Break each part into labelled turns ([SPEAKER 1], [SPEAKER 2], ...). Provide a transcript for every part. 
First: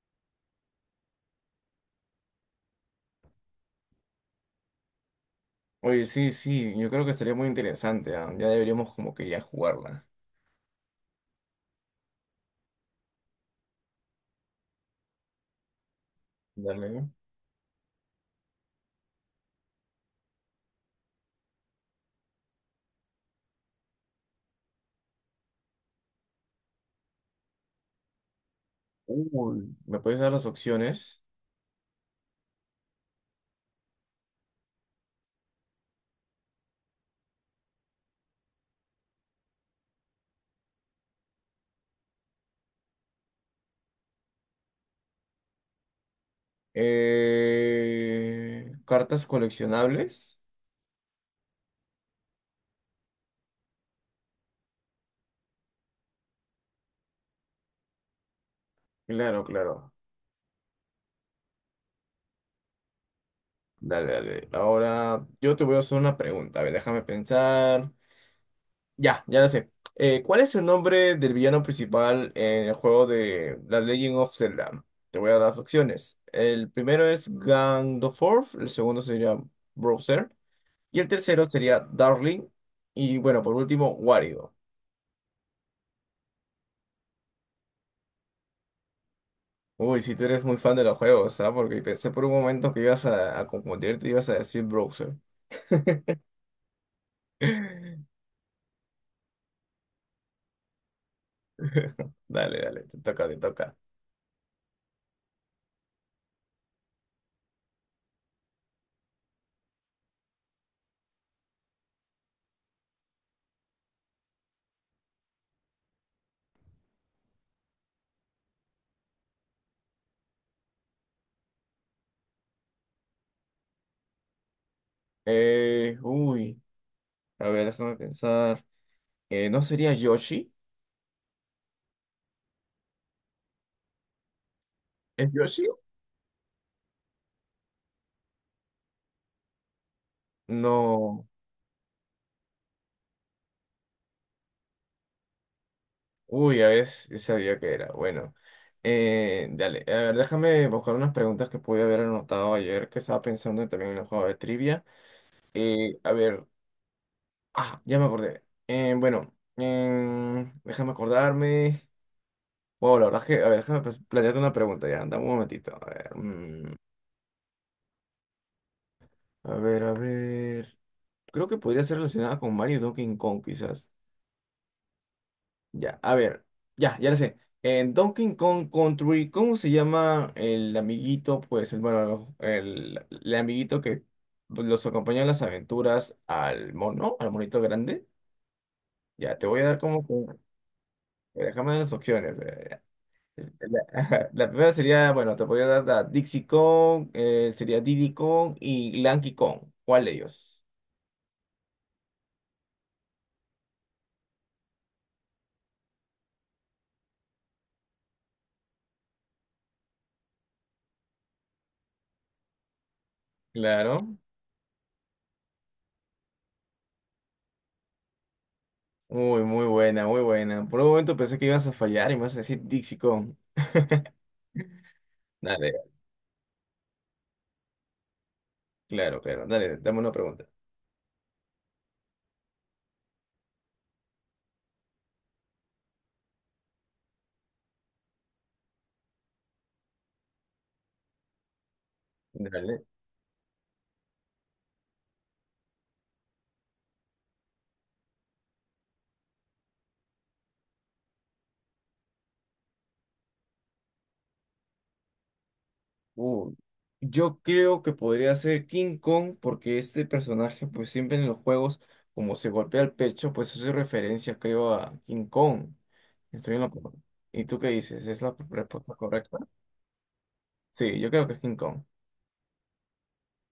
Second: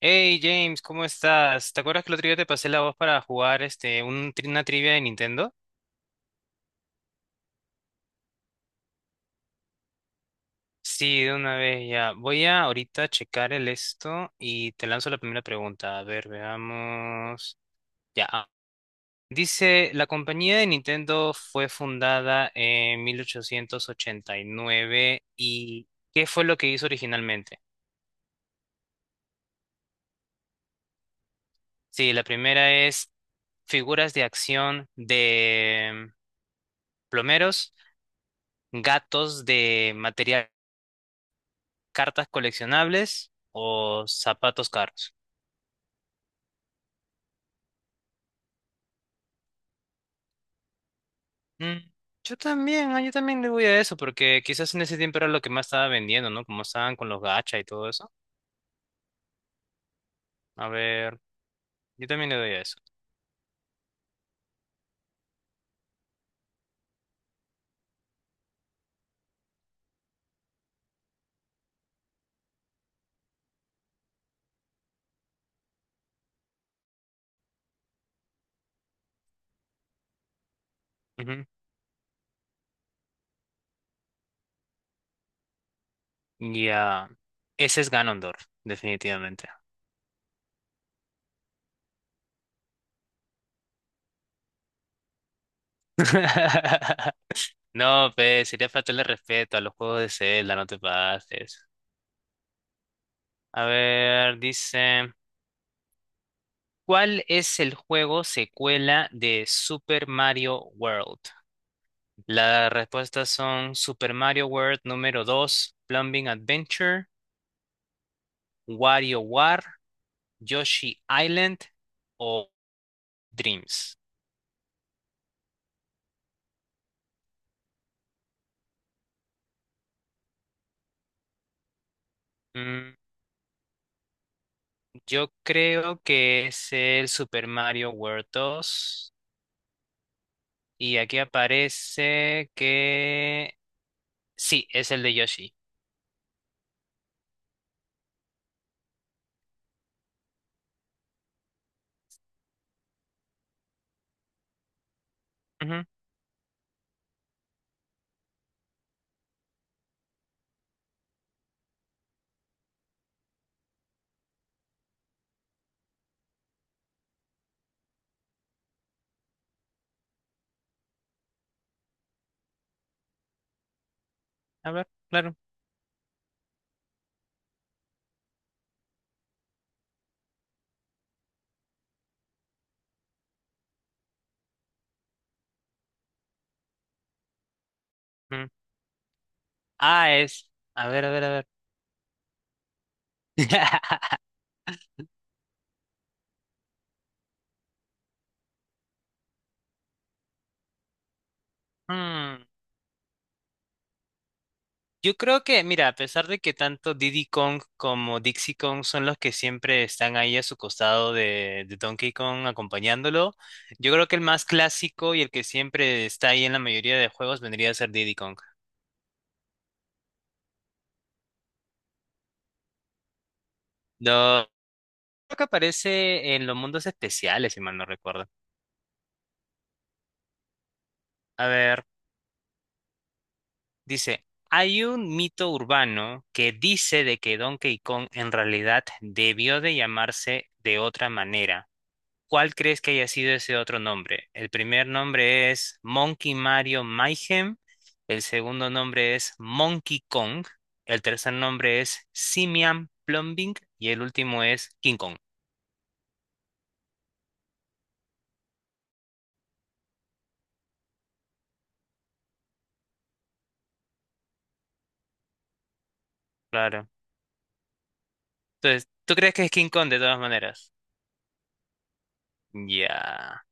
[SPEAKER 1] Hey James, ¿cómo estás? ¿Te acuerdas que el otro día te pasé la voz para jugar una trivia de Nintendo?
[SPEAKER 2] Oye, sí, sí, yo creo que sería muy interesante, ya deberíamos como que ya jugarla.
[SPEAKER 1] Sí, de una vez ya. Voy a ahorita checar el esto y te lanzo la primera pregunta. A ver,
[SPEAKER 2] Dale.
[SPEAKER 1] veamos. Ya. Ah. Dice, la compañía de Nintendo fue fundada en 1889 y nueve y ¿qué fue lo que hizo originalmente?
[SPEAKER 2] Uy, ¿me puedes dar las opciones?
[SPEAKER 1] Sí, la primera es figuras de acción de plomeros, gatos de material, cartas coleccionables o zapatos caros.
[SPEAKER 2] Cartas coleccionables.
[SPEAKER 1] Mm, yo también le voy a eso, porque quizás en ese tiempo era lo que más estaba vendiendo, ¿no? Como estaban con los gacha y todo eso.
[SPEAKER 2] Claro, claro.
[SPEAKER 1] A ver, yo también le doy a eso.
[SPEAKER 2] Dale, dale. Ahora yo te voy a hacer una pregunta. A ver, déjame pensar. Ya, ya la sé. ¿Cuál es el nombre del villano principal en el juego de The Legend of Zelda? Te voy a dar las opciones. El primero es Ganondorf, el segundo sería Browser. Y el
[SPEAKER 1] Ujú.
[SPEAKER 2] tercero sería Darling. Y bueno, por último, Wario.
[SPEAKER 1] Ya, ese es Ganondorf, definitivamente.
[SPEAKER 2] Uy, si tú eres muy fan de los juegos, ¿ah? Porque pensé por un momento que ibas a confundirte y ibas a decir browser.
[SPEAKER 1] No, pues, sería faltarle respeto a los juegos de Zelda, no te pases.
[SPEAKER 2] Dale, dale, te toca, te
[SPEAKER 1] A
[SPEAKER 2] toca.
[SPEAKER 1] ver, dice, ¿cuál es el juego secuela de Super Mario World? Las respuestas son Super Mario World número 2, Plumbing Adventure, WarioWare, Yoshi Island o Dreams.
[SPEAKER 2] Uy, a ver, déjame pensar. ¿No sería Yoshi?
[SPEAKER 1] Mm,
[SPEAKER 2] ¿Es
[SPEAKER 1] yo
[SPEAKER 2] Yoshi?
[SPEAKER 1] creo que es el Super Mario World 2 y aquí
[SPEAKER 2] No.
[SPEAKER 1] aparece que sí, es el de Yoshi.
[SPEAKER 2] Uy, a ver, sí sabía que era. Bueno, dale, a ver, déjame buscar unas preguntas que pude haber anotado ayer que estaba pensando también en el juego de trivia.
[SPEAKER 1] Ujú.
[SPEAKER 2] A ver. Ya me acordé. Bueno, déjame acordarme. Wow, la verdad es que, a ver, déjame pues, plantearte una pregunta ya, dame un momentito. A ver, a ver, a ver. Creo que podría ser relacionada con Mario y Donkey Kong, quizás.
[SPEAKER 1] A ver, claro.
[SPEAKER 2] Ya, a ver, ya, ya lo sé. En Donkey Kong Country, ¿cómo se llama el amiguito? Pues, bueno, el amiguito que pues, los acompaña en las aventuras al mono, al monito grande.
[SPEAKER 1] Mm.
[SPEAKER 2] Ya, te voy a dar como
[SPEAKER 1] Ah,
[SPEAKER 2] que-
[SPEAKER 1] es. A ver, a ver, a ver.
[SPEAKER 2] Déjame dar las opciones. Ajá, la primera sería, bueno, te podría dar la Dixie Kong, sería Diddy Kong y Lanky Kong. ¿Cuál de ellos?
[SPEAKER 1] Mm, Yo creo que, mira, a pesar de que tanto Diddy Kong como Dixie Kong son los que siempre están ahí a su costado de Donkey Kong acompañándolo, yo creo
[SPEAKER 2] Claro.
[SPEAKER 1] que el más clásico y el que siempre está ahí en la mayoría de juegos vendría a ser Diddy Kong.
[SPEAKER 2] Muy, muy buena, muy buena. Por un momento pensé que ibas a fallar y me vas a decir Dixie Kong.
[SPEAKER 1] Lo, Creo que
[SPEAKER 2] Dale,
[SPEAKER 1] aparece en los mundos especiales, si mal no recuerdo.
[SPEAKER 2] claro, claro. Dale, dame una pregunta.
[SPEAKER 1] A ver, dice, hay un mito urbano que dice de que Donkey Kong en realidad debió de llamarse de otra manera. ¿Cuál crees
[SPEAKER 2] Dale.
[SPEAKER 1] que haya sido ese otro nombre? El primer nombre es Monkey Mario Mayhem, el segundo nombre es Monkey Kong, el tercer nombre es Simian Plumbing y el último es King Kong.
[SPEAKER 2] Uh, yo creo que podría ser King Kong porque este personaje, pues siempre en los juegos, como se golpea el pecho, pues hace referencia, creo, a King Kong. Estoy en lo
[SPEAKER 1] Claro.
[SPEAKER 2] correcto. ¿Y tú qué dices? ¿Es la
[SPEAKER 1] Entonces,
[SPEAKER 2] respuesta
[SPEAKER 1] ¿tú crees
[SPEAKER 2] correcta?
[SPEAKER 1] que es King Kong de todas maneras?
[SPEAKER 2] Sí, yo creo que es King Kong.
[SPEAKER 1] Ya.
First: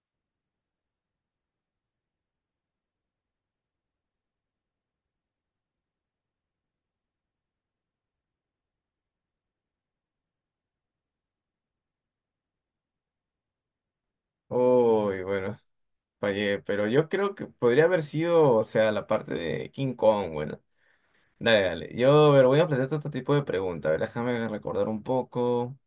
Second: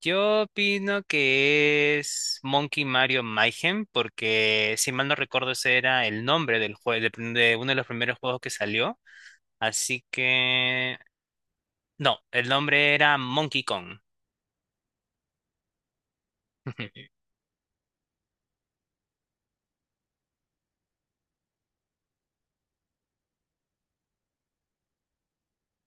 [SPEAKER 1] Yo opino que es Monkey Mario Mayhem porque, si mal no recuerdo, ese era el nombre del juego, de uno de los primeros juegos que salió. Así que no, el nombre era Monkey Kong.
[SPEAKER 2] Uy, bueno, fallé, pero yo creo que podría haber sido, o sea, la parte de King Kong, bueno. Dale, dale. Yo, a ver, voy a plantear otro tipo de preguntas. A ver, déjame recordar un poco.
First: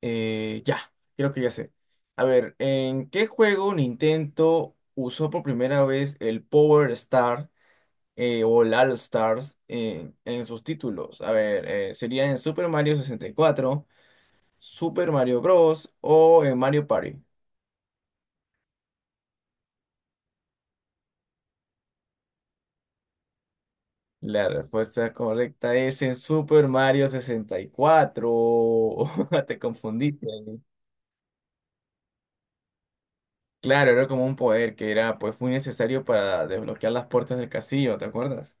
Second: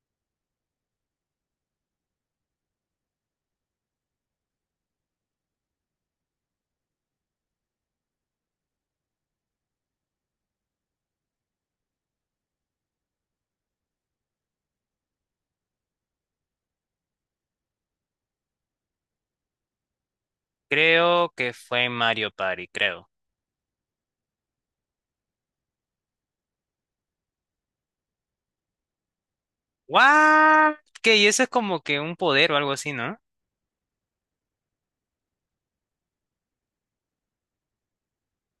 [SPEAKER 2] Ya, creo que ya sé. A ver, ¿en qué juego Nintendo usó por primera vez el Power Star o el All Stars en sus títulos? A ver, sería en Super Mario 64, Super Mario Bros. O en Mario Party.
[SPEAKER 1] Creo que fue en Mario Party, creo.
[SPEAKER 2] La respuesta correcta es en Super Mario 64. Te confundiste ahí.
[SPEAKER 1] ¿What? ¿Qué? Y eso es como que un poder o algo así, ¿no?
[SPEAKER 2] Claro, era como un poder que era pues muy necesario para desbloquear las puertas del castillo, ¿te acuerdas?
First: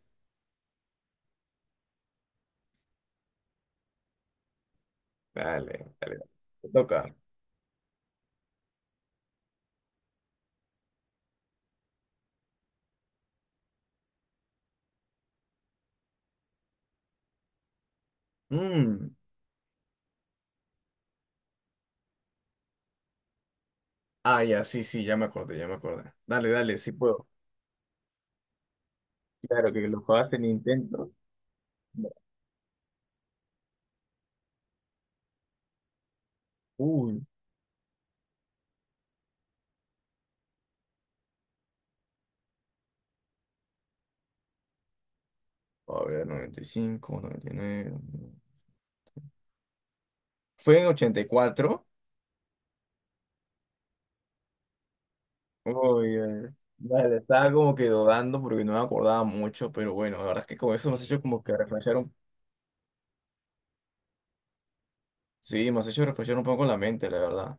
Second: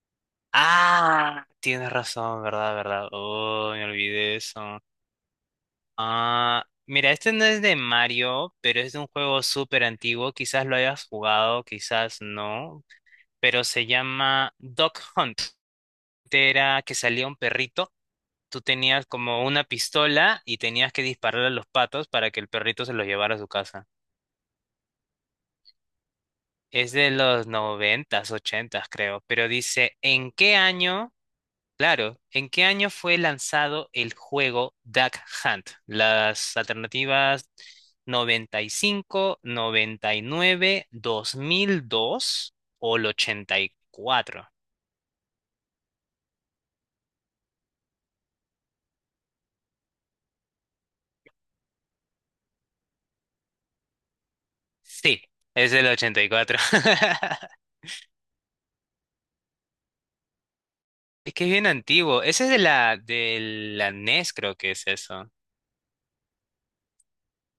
[SPEAKER 1] Ah, tienes razón, verdad, verdad. Oh, me olvidé eso.
[SPEAKER 2] Dale,
[SPEAKER 1] Ah,
[SPEAKER 2] te
[SPEAKER 1] mira,
[SPEAKER 2] toca.
[SPEAKER 1] este no es de Mario, pero es de un juego súper antiguo. Quizás lo hayas jugado, quizás no. Pero se llama Dog Hunt. Era que salía un perrito. Tú tenías
[SPEAKER 2] Mm.
[SPEAKER 1] como una pistola y tenías que disparar a los patos para que el perrito se los llevara a su casa.
[SPEAKER 2] Ya, sí, sí, ya me acordé, ya me acordé. Dale, dale, sí
[SPEAKER 1] Es de
[SPEAKER 2] puedo.
[SPEAKER 1] los noventas, ochentas, creo. Pero
[SPEAKER 2] Claro que
[SPEAKER 1] dice,
[SPEAKER 2] lo jugabas
[SPEAKER 1] ¿en
[SPEAKER 2] en
[SPEAKER 1] qué
[SPEAKER 2] Nintendo.
[SPEAKER 1] año? Claro, ¿en qué año fue lanzado el juego Duck Hunt? Las
[SPEAKER 2] Uy,
[SPEAKER 1] alternativas, noventa y cinco, 99, 2002 o el 84.
[SPEAKER 2] a ver, 95, 99. Fue en 84.
[SPEAKER 1] Sí, es el
[SPEAKER 2] Uy,
[SPEAKER 1] ochenta y cuatro.
[SPEAKER 2] vale, estaba como que dudando porque no me acordaba mucho, pero bueno, la verdad es que con eso me has hecho
[SPEAKER 1] Es
[SPEAKER 2] como
[SPEAKER 1] que es
[SPEAKER 2] que
[SPEAKER 1] bien
[SPEAKER 2] reflexionar un...
[SPEAKER 1] antiguo. Ese es de la NES, creo que es eso.
[SPEAKER 2] Sí, me has hecho reflexionar un poco en la mente, la verdad.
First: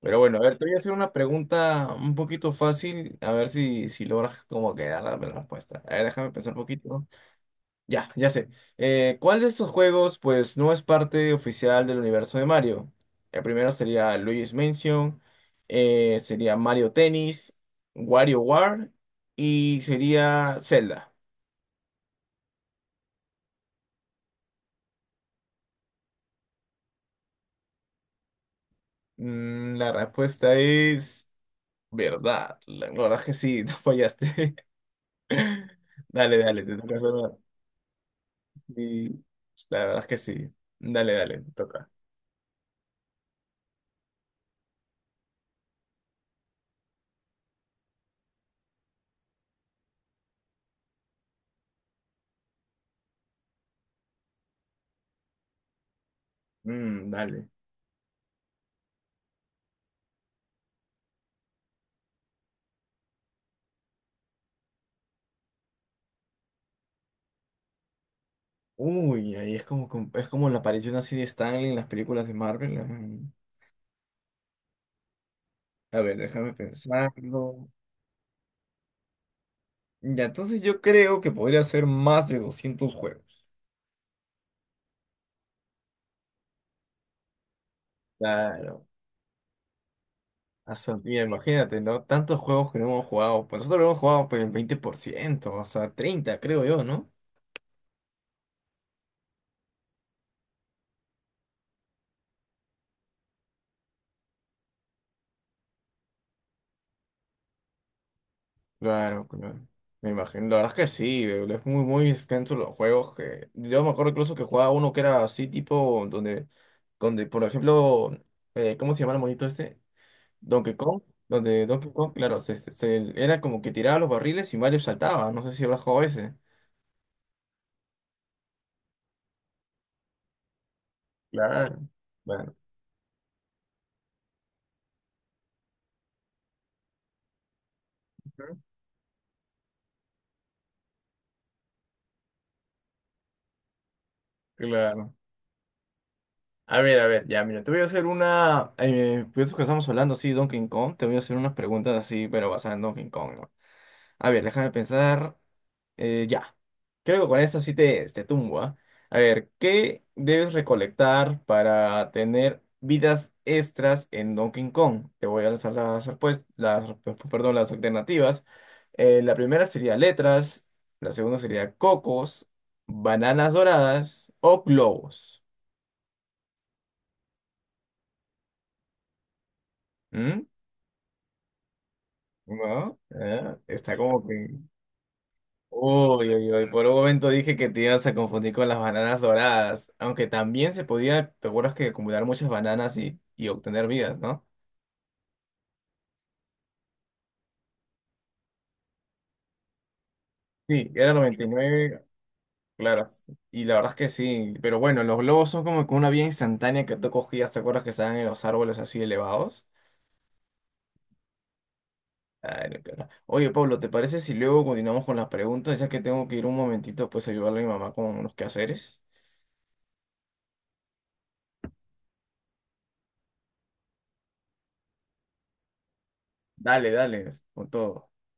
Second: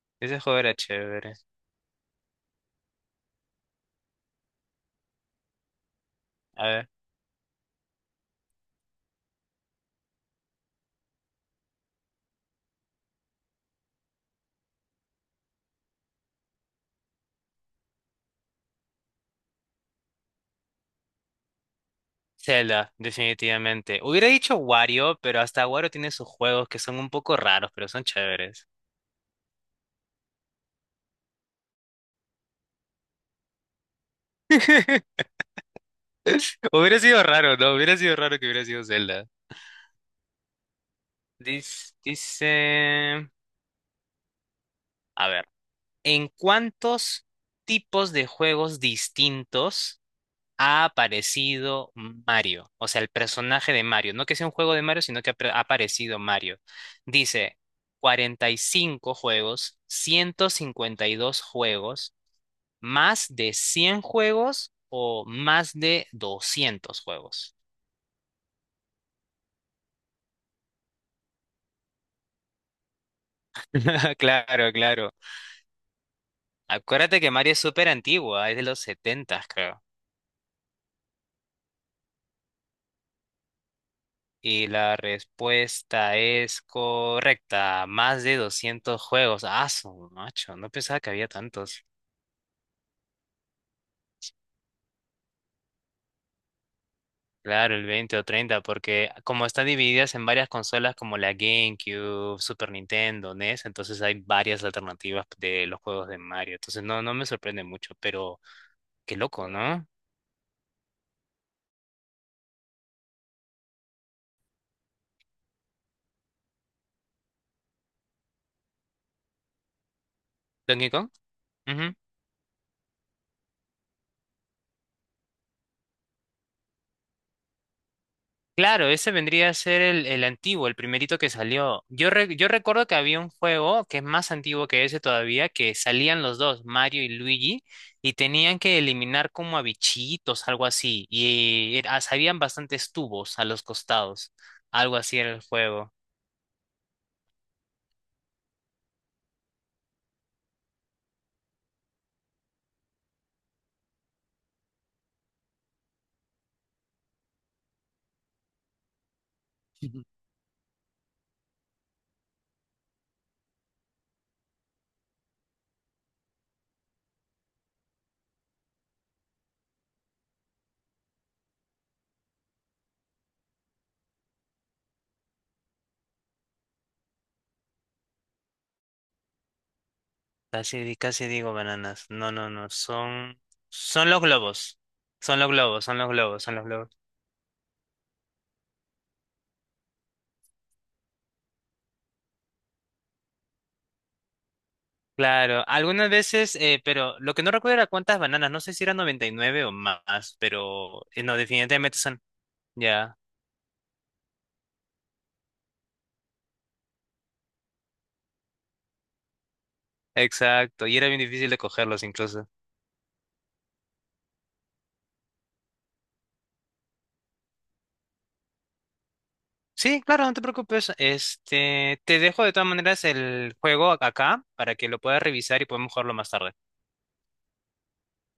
[SPEAKER 2] Pero bueno, a
[SPEAKER 1] Ese
[SPEAKER 2] ver,
[SPEAKER 1] juego
[SPEAKER 2] te voy
[SPEAKER 1] era
[SPEAKER 2] a hacer una
[SPEAKER 1] chévere.
[SPEAKER 2] pregunta un poquito fácil, a ver si logras como que dar la respuesta. A ver, déjame pensar un
[SPEAKER 1] A ver.
[SPEAKER 2] poquito. Ya, ya sé. ¿Cuál de estos juegos, pues, no es parte oficial del universo de Mario? El primero sería Luigi's Mansion, sería Mario Tennis, WarioWare y sería Zelda.
[SPEAKER 1] Zelda, definitivamente. Hubiera dicho Wario, pero hasta Wario tiene sus juegos que son un poco raros, pero son chéveres.
[SPEAKER 2] La respuesta es verdad. La verdad es que sí, no fallaste. Dale, dale, te toca
[SPEAKER 1] Hubiera
[SPEAKER 2] hacer
[SPEAKER 1] sido
[SPEAKER 2] una.
[SPEAKER 1] raro, ¿no? Hubiera sido raro que hubiera sido
[SPEAKER 2] Y
[SPEAKER 1] Zelda.
[SPEAKER 2] la verdad es que sí. Dale, dale, te toca.
[SPEAKER 1] Dice, a ver, ¿en cuántos tipos de juegos distintos ha aparecido Mario, o sea, el personaje de Mario, no que sea un juego de Mario, sino que ha aparecido Mario?
[SPEAKER 2] Mm, dale.
[SPEAKER 1] Dice 45 juegos, 152 juegos, más de 100 juegos o más de 200 juegos.
[SPEAKER 2] Uy, ahí es como, es como la aparición así de Stanley en las películas de Marvel. Mm.
[SPEAKER 1] Claro, claro.
[SPEAKER 2] A ver, déjame
[SPEAKER 1] Acuérdate que Mario es
[SPEAKER 2] pensarlo.
[SPEAKER 1] súper antigua, es de los 70, creo.
[SPEAKER 2] Ya, entonces yo creo que podría ser más de 200 juegos.
[SPEAKER 1] Y la respuesta es correcta, más de
[SPEAKER 2] Claro.
[SPEAKER 1] 200 juegos. Ah, su macho, no pensaba que
[SPEAKER 2] Mira,
[SPEAKER 1] había
[SPEAKER 2] imagínate,
[SPEAKER 1] tantos.
[SPEAKER 2] ¿no? Tantos juegos que no hemos jugado. Pues nosotros hemos jugado por el 20%, o sea, 30 creo yo, no.
[SPEAKER 1] Claro, el 20 o 30, porque como están divididas en varias consolas como la GameCube, Super Nintendo, NES, entonces hay varias alternativas de los juegos de Mario. Entonces no, no me sorprende mucho, pero qué
[SPEAKER 2] Claro,
[SPEAKER 1] loco,
[SPEAKER 2] claro.
[SPEAKER 1] ¿no?
[SPEAKER 2] Me imagino. La verdad es que sí, es muy, muy extenso los juegos que. Yo me acuerdo incluso que jugaba uno que era así, tipo, donde, por ejemplo, ¿cómo se llama el monito este? Donkey
[SPEAKER 1] Donkey
[SPEAKER 2] Kong,
[SPEAKER 1] Kong.
[SPEAKER 2] donde Donkey Kong, claro, era como que tiraba los barriles y Mario saltaba. No sé si habrás jugado ese.
[SPEAKER 1] Claro, ese vendría a ser el antiguo, el primerito que
[SPEAKER 2] Claro,
[SPEAKER 1] salió. Yo
[SPEAKER 2] bueno.
[SPEAKER 1] recuerdo que había un juego que es más antiguo que ese todavía, que salían los dos, Mario y Luigi, y
[SPEAKER 2] Ujú.
[SPEAKER 1] tenían que eliminar como a bichitos, algo así, y habían bastantes tubos a los costados, algo
[SPEAKER 2] Claro.
[SPEAKER 1] así era el juego.
[SPEAKER 2] A ver, ya, mira, te voy a hacer una. Pues eso que estamos hablando sí Donkey Kong, te voy a hacer unas preguntas así, pero basadas en Donkey Kong, ¿no? A ver, déjame pensar. Ya, creo que con esto sí te tumbo, ¿ah? A ver, ¿qué debes recolectar para tener vidas extras en Donkey Kong? Te voy a lanzar las respuestas, perdón, las alternativas. La primera sería letras, la segunda sería cocos, bananas doradas o globos. ¿Mm?
[SPEAKER 1] Casi digo bananas. No, no, no,
[SPEAKER 2] ¿No?
[SPEAKER 1] son,
[SPEAKER 2] ¿Eh? Está
[SPEAKER 1] son los
[SPEAKER 2] como que...
[SPEAKER 1] globos, son los globos, son los
[SPEAKER 2] Uy,
[SPEAKER 1] globos,
[SPEAKER 2] uy,
[SPEAKER 1] son los
[SPEAKER 2] uy, por
[SPEAKER 1] globos.
[SPEAKER 2] un momento dije que te ibas a confundir con las bananas doradas, aunque también se podía, te acuerdas que acumular muchas bananas y obtener vidas, ¿no?
[SPEAKER 1] Claro, algunas veces, pero lo que no recuerdo era cuántas bananas, no sé si eran 99 o más,
[SPEAKER 2] Sí,
[SPEAKER 1] pero
[SPEAKER 2] era
[SPEAKER 1] no, definitivamente
[SPEAKER 2] 99,
[SPEAKER 1] son.
[SPEAKER 2] claro,
[SPEAKER 1] Ya,
[SPEAKER 2] y la verdad es que sí, pero bueno, los globos son como que una vía instantánea que tú cogías, ¿te acuerdas que estaban en los árboles así elevados?
[SPEAKER 1] exacto, y era bien difícil de cogerlos incluso.
[SPEAKER 2] Claro, claro. Oye, Pablo, ¿te parece si luego continuamos con las preguntas, ya que tengo que ir un momentito pues a ayudarle a mi mamá con unos quehaceres?
[SPEAKER 1] Sí, claro, no te preocupes, te dejo de todas maneras el juego acá para que lo puedas revisar y podemos jugarlo más tarde.
[SPEAKER 2] Dale, dale, con todo.